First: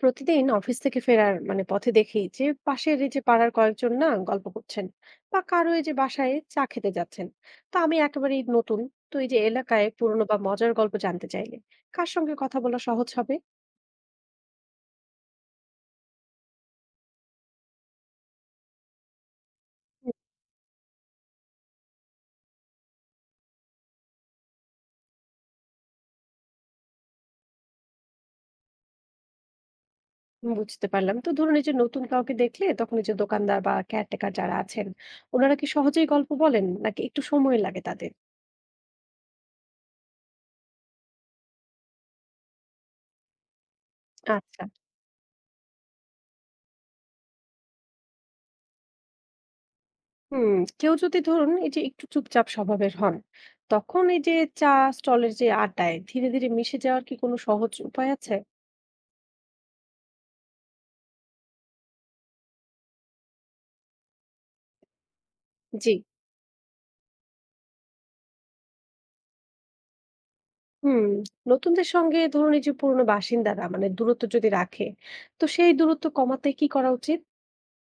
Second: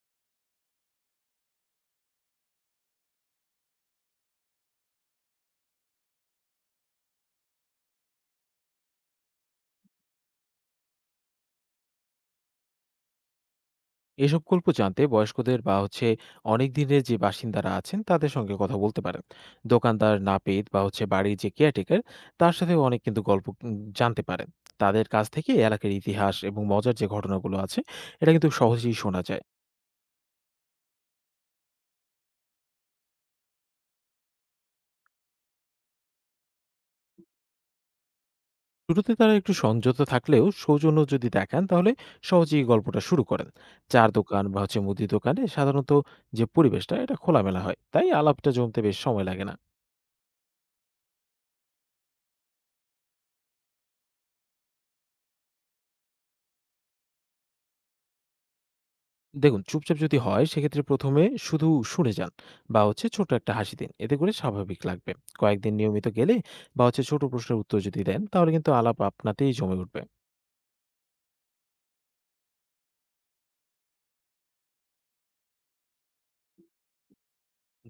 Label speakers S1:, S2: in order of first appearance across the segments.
S1: প্রতিদিন অফিস থেকে ফেরার মানে পথে দেখি যে পাশের এই যে পাড়ার কয়েকজন না গল্প করছেন বা কারো এই যে বাসায় চা খেতে যাচ্ছেন। তা আমি একেবারেই নতুন। তো এই যে এলাকায় পুরনো বা মজার গল্প জানতে চাইলে কার সঙ্গে কথা বলা সহজ হবে?
S2: এসব গল্প জানতে বয়স্কদের বা হচ্ছে অনেক দিনের যে বাসিন্দারা আছেন তাদের সঙ্গে কথা বলতে পারেন। দোকানদার নাপিত বা হচ্ছে বাড়ির যে কেয়ারটেকার তার সাথেও অনেক কিন্তু গল্প জানতে পারেন। তাদের কাছ থেকে এলাকার ইতিহাস এবং মজার যে ঘটনাগুলো আছে এটা কিন্তু সহজেই শোনা যায়।
S1: হুম, বুঝতে পারলাম। তো ধরুন এই যে নতুন কাউকে দেখলে তখন এই যে দোকানদার বা কেয়ারটেকার যারা আছেন, ওনারা কি সহজেই গল্প বলেন নাকি একটু সময় লাগে তাদের?
S2: শুরুতে তারা একটু সংযত থাকলেও সৌজন্য যদি দেখান তাহলে সহজেই গল্পটা শুরু করেন। চার দোকান বা
S1: আচ্ছা।
S2: হচ্ছে মুদি দোকানে সাধারণত যে পরিবেশটা এটা খোলামেলা হয়, তাই আলাপটা জমতে বেশ সময় লাগে না।
S1: হুম। কেউ যদি ধরুন এই যে একটু চুপচাপ স্বভাবের হন, তখন এই যে চা স্টলের যে আড্ডায় ধীরে ধীরে মিশে যাওয়ার কি কোনো সহজ উপায় আছে?
S2: দেখুন, চুপচাপ যদি হয় সেক্ষেত্রে প্রথমে শুধু শুনে যান বা হচ্ছে ছোট একটা হাসি দিন, এতে করে স্বাভাবিক লাগবে। কয়েকদিন
S1: জি।
S2: নিয়মিত গেলে বা হচ্ছে ছোট প্রশ্নের উত্তর যদি দেন তাহলে কিন্তু আলাপ আপনাতেই জমে উঠবে।
S1: হুম। নতুনদের সঙ্গে ধরুন এই যে পুরনো বাসিন্দারা মানে দূরত্ব যদি রাখে, তো সেই দূরত্ব কমাতে কি করা উচিত?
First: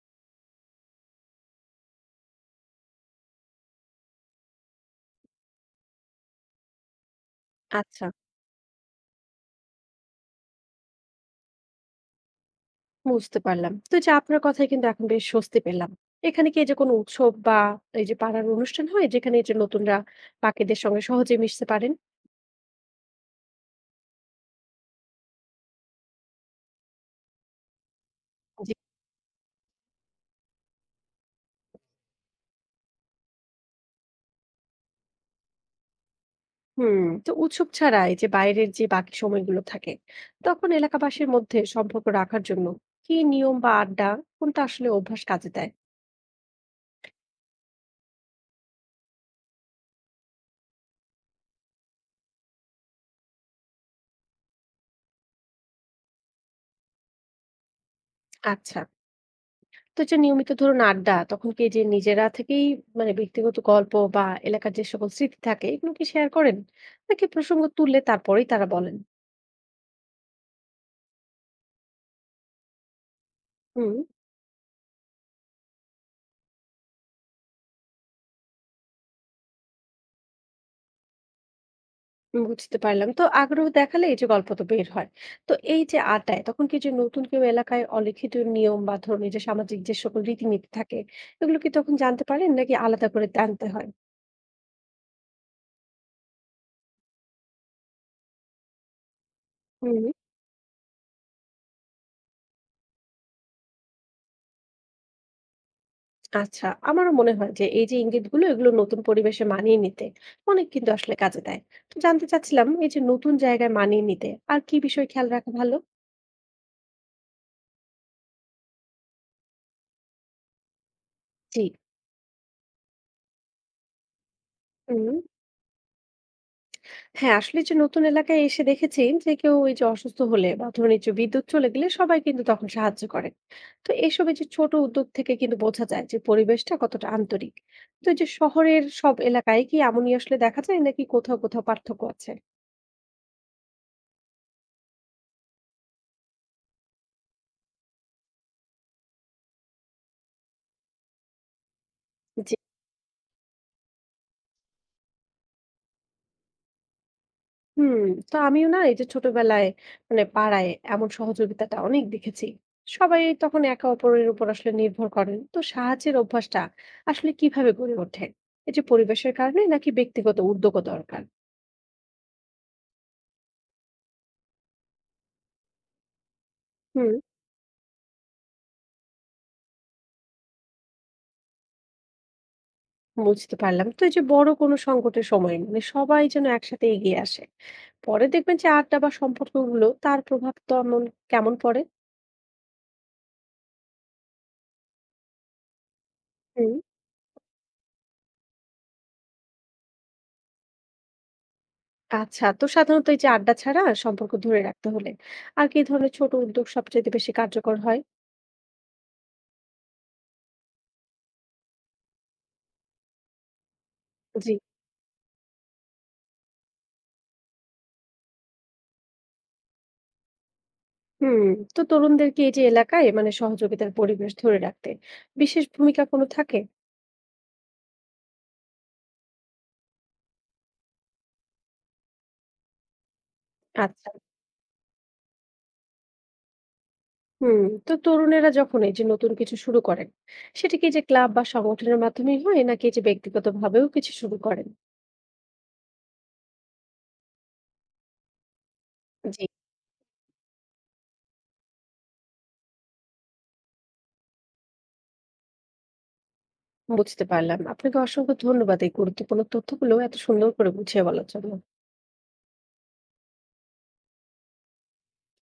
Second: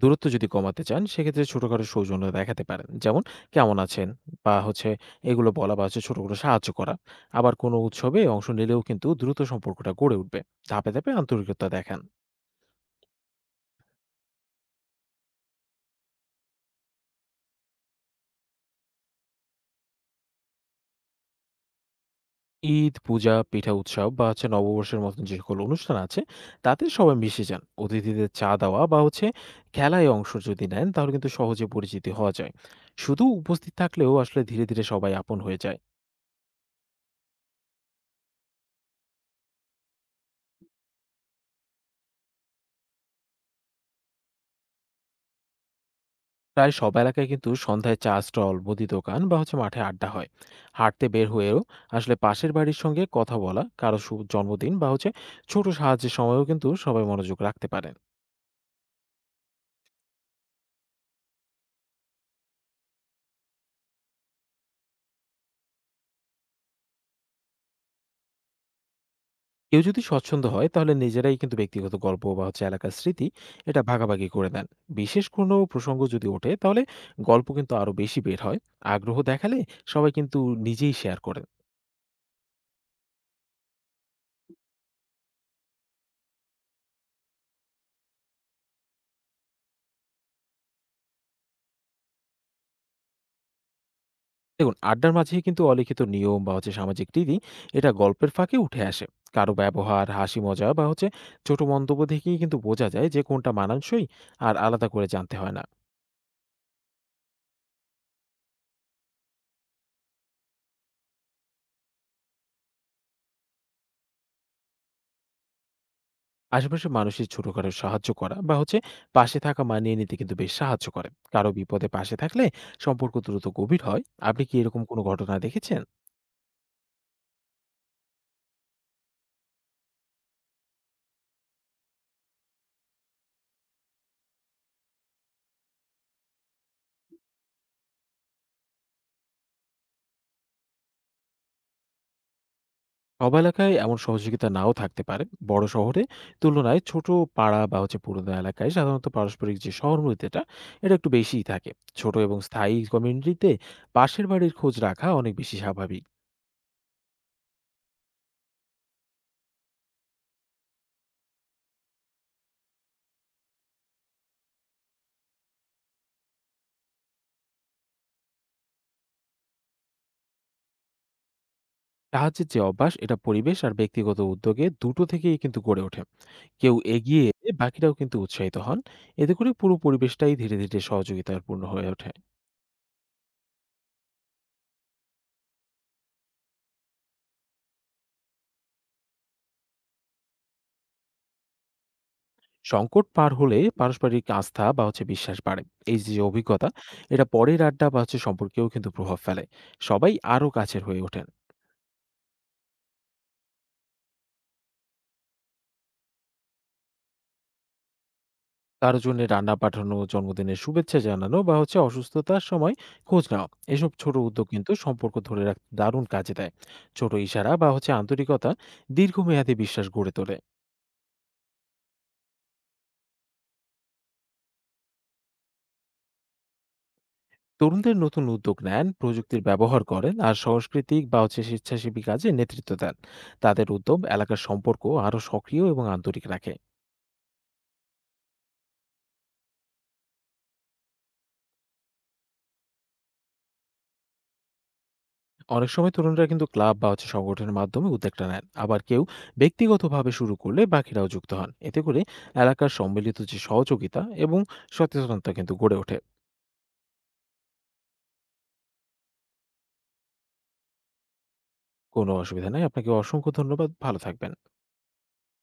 S2: দূরত্ব যদি কমাতে চান সেক্ষেত্রে ছোটখাটো সৌজন্য দেখাতে পারেন, যেমন কেমন আছেন বা হচ্ছে এগুলো বলা বা হচ্ছে ছোট করে সাহায্য করা। আবার কোনো
S1: আচ্ছা।
S2: উৎসবে অংশ নিলেও কিন্তু দ্রুত সম্পর্কটা গড়ে উঠবে। ধাপে ধাপে আন্তরিকতা দেখান।
S1: বুঝতে পারলাম। তো এই যে আপনার কথায় কিন্তু এখন বেশ স্বস্তি পেলাম। এখানে কি এই যে কোনো উৎসব বা এই যে পাড়ার অনুষ্ঠান হয় যেখানে এই যে নতুনরা বাকিদের সঙ্গে সহজে মিশতে পারেন?
S2: ঈদ, পূজা, পিঠা উৎসব বা হচ্ছে নববর্ষের মতন যে সকল অনুষ্ঠান আছে তাতে সবাই মিশে যান। অতিথিদের চা দেওয়া বা হচ্ছে খেলায় অংশ যদি নেন তাহলে কিন্তু সহজে পরিচিতি হওয়া যায়। শুধু উপস্থিত থাকলেও আসলে ধীরে ধীরে সবাই আপন হয়ে যায়।
S1: হুম। তো উৎসব ছাড়া এই যে বাইরের যে বাকি সময়গুলো থাকে, তখন এলাকাবাসীর মধ্যে সম্পর্ক রাখার জন্য কি নিয়ম বা আড্ডা, কোনটা আসলে অভ্যাস কাজে দেয়?
S2: প্রায় সব এলাকায় কিন্তু সন্ধ্যায় চা স্টল, মুদি দোকান বা হচ্ছে মাঠে আড্ডা হয়। হাঁটতে বের হয়েও আসলে পাশের বাড়ির সঙ্গে কথা বলা, কারো শুভ জন্মদিন বা হচ্ছে ছোট সাহায্যের সময়ও কিন্তু সবাই মনোযোগ রাখতে পারেন।
S1: আচ্ছা। তো যে নিয়মিত ধরুন আড্ডা তখন কি যে নিজেরা থেকেই মানে ব্যক্তিগত গল্প বা এলাকার যে সকল স্মৃতি থাকে এগুলো কি শেয়ার করেন নাকি প্রসঙ্গ তুললে তারপরেই তারা বলেন?
S2: কেউ যদি স্বচ্ছন্দ হয় তাহলে নিজেরাই কিন্তু ব্যক্তিগত গল্প বা হচ্ছে এলাকার স্মৃতি এটা
S1: হুম।
S2: ভাগাভাগি করে নেন। বিশেষ কোনো প্রসঙ্গ যদি ওঠে তাহলে গল্প কিন্তু আরো বেশি বের হয়। আগ্রহ দেখালে সবাই কিন্তু নিজেই শেয়ার করেন।
S1: বুঝতে পারলাম। তো আগ্রহ দেখালে এই যে গল্প তো বের হয়। তো এই যে আড্ডায় তখন কি যে নতুন কেউ এলাকায় অলিখিত নিয়ম বা ধরুন এই যে সামাজিক যে সকল রীতিনীতি থাকে এগুলো কি তখন জানতে পারেন নাকি আলাদা করে জানতে হয়?
S2: দেখুন, আড্ডার মাঝে কিন্তু অলিখিত নিয়ম বা হচ্ছে সামাজিক রীতি এটা গল্পের ফাঁকে উঠে আসে। কারো
S1: হুম।
S2: ব্যবহার, হাসি, মজা বা হচ্ছে ছোট মন্তব্য থেকেই কিন্তু বোঝা যায় যে কোনটা মানানসই। আর আলাদা করে জানতে হয় না।
S1: আচ্ছা, আমারও মনে হয় যে এই যে ইঙ্গিতগুলো এগুলো নতুন পরিবেশে মানিয়ে নিতে অনেক কিন্তু আসলে কাজে দেয়। তো জানতে চাচ্ছিলাম এই যে নতুন জায়গায় মানিয়ে নিতে আর কি বিষয় খেয়াল রাখা ভালো?
S2: আশেপাশের মানুষের ছোট করে সাহায্য করা বা হচ্ছে পাশে থাকা মানিয়ে নিতে কিন্তু বেশ সাহায্য করে। কারো
S1: জি।
S2: বিপদে পাশে থাকলে সম্পর্ক দ্রুত গভীর হয়। আপনি কি এরকম কোনো
S1: হুম।
S2: ঘটনা দেখেছেন?
S1: হ্যাঁ, আসলে যে নতুন এলাকায় এসে দেখেছি যে কেউ ওই যে অসুস্থ হলে বা ধরুন এই যে বিদ্যুৎ চলে গেলে সবাই কিন্তু তখন সাহায্য করে। তো এইসব এই যে ছোট উদ্যোগ থেকে কিন্তু বোঝা যায় যে পরিবেশটা কতটা আন্তরিক। তো এই যে শহরের সব এলাকায় কি এমনই আসলে দেখা যায় নাকি কোথাও কোথাও পার্থক্য আছে?
S2: সব এলাকায় এমন সহযোগিতা নাও থাকতে পারে। বড় শহরে তুলনায় ছোট পাড়া বা হচ্ছে পুরোনো এলাকায় সাধারণত পারস্পরিক যে সহমর্মিতাটা এটা একটু বেশিই থাকে। ছোট এবং
S1: যে।
S2: স্থায়ী কমিউনিটিতে পাশের বাড়ির খোঁজ রাখা অনেক বেশি স্বাভাবিক।
S1: হুম। তো আমিও না এই যে ছোটবেলায় মানে পাড়ায় এমন সহযোগিতাটা অনেক দেখেছি। সবাই তখন একে অপরের উপর আসলে নির্ভর করেন। তো সাহায্যের অভ্যাসটা আসলে কিভাবে গড়ে ওঠে? এই যে পরিবেশের কারণে নাকি ব্যক্তিগত উদ্যোগও দরকার?
S2: সাহায্যের যে অভ্যাস এটা পরিবেশ আর ব্যক্তিগত উদ্যোগে দুটো থেকেই কিন্তু গড়ে ওঠে। কেউ
S1: হুম।
S2: এগিয়ে এলে বাকিরাও কিন্তু উৎসাহিত হন। এতে করে পুরো পরিবেশটাই ধীরে ধীরে সহযোগিতার পূর্ণ হয়ে ওঠে।
S1: বুঝতে পারলাম। তো এই যে বড় কোনো সংকটের সময় মানে সবাই যেন একসাথে এগিয়ে আসে। পরে দেখবেন যে আড্ডা বা সম্পর্কগুলো তার প্রভাব তেমন কেমন পড়ে?
S2: সংকট পার হলে পারস্পরিক আস্থা বা হচ্ছে বিশ্বাস বাড়ে। এই যে অভিজ্ঞতা
S1: হুম।
S2: এটা পরের আড্ডা বা হচ্ছে সম্পর্কেও কিন্তু প্রভাব ফেলে। সবাই আরো কাছের হয়ে ওঠেন।
S1: আচ্ছা। তো সাধারণত এই যে আড্ডা ছাড়া সম্পর্ক ধরে রাখতে হলে আর কি ধরনের ছোট উদ্যোগ সবচেয়ে বেশি কার্যকর হয়?
S2: কারো জন্য রান্না পাঠানো, জন্মদিনের শুভেচ্ছা জানানো বা হচ্ছে অসুস্থতার সময় খোঁজ নেওয়া। এসব ছোট উদ্যোগ
S1: জি।
S2: কিন্তু সম্পর্ক ধরে রাখতে দারুণ কাজে দেয়। ছোট ইশারা বা হচ্ছে আন্তরিকতা দীর্ঘমেয়াদী বিশ্বাস গড়ে তোলে।
S1: হুম। তো তরুণদেরকে এই যে এলাকায় মানে সহযোগিতার পরিবেশ ধরে রাখতে বিশেষ ভূমিকা কোনো থাকে?
S2: তরুণদের নতুন উদ্যোগ নেন, প্রযুক্তির ব্যবহার করেন আর সাংস্কৃতিক বা হচ্ছে স্বেচ্ছাসেবী কাজে নেতৃত্ব দেন। তাদের উদ্যম
S1: আচ্ছা।
S2: এলাকার সম্পর্ক আরও সক্রিয় এবং আন্তরিক রাখে।
S1: হুম। তো তরুণেরা যখন এই যে নতুন কিছু শুরু করেন সেটা কি যে ক্লাব বা সংগঠনের মাধ্যমেই হয় নাকি এই যে ব্যক্তিগতভাবেও কিছু শুরু করেন?
S2: অনেক সময় তরুণরা কিন্তু ক্লাব বা হচ্ছে সংগঠনের মাধ্যমে উদ্যোগটা নেন, আবার কেউ
S1: জি,
S2: ব্যক্তিগতভাবে শুরু করলে বাকিরাও যুক্ত হন। এতে করে এলাকার সম্মিলিত যে সহযোগিতা এবং সচেতনতা কিন্তু গড়ে ওঠে।
S1: বুঝতে পারলাম। আপনাকে অসংখ্য ধন্যবাদ এই গুরুত্বপূর্ণ তথ্যগুলো এত সুন্দর করে বুঝিয়ে বলার জন্য।
S2: কোনো অসুবিধা নেই, আপনাকে অসংখ্য ধন্যবাদ, ভালো থাকবেন।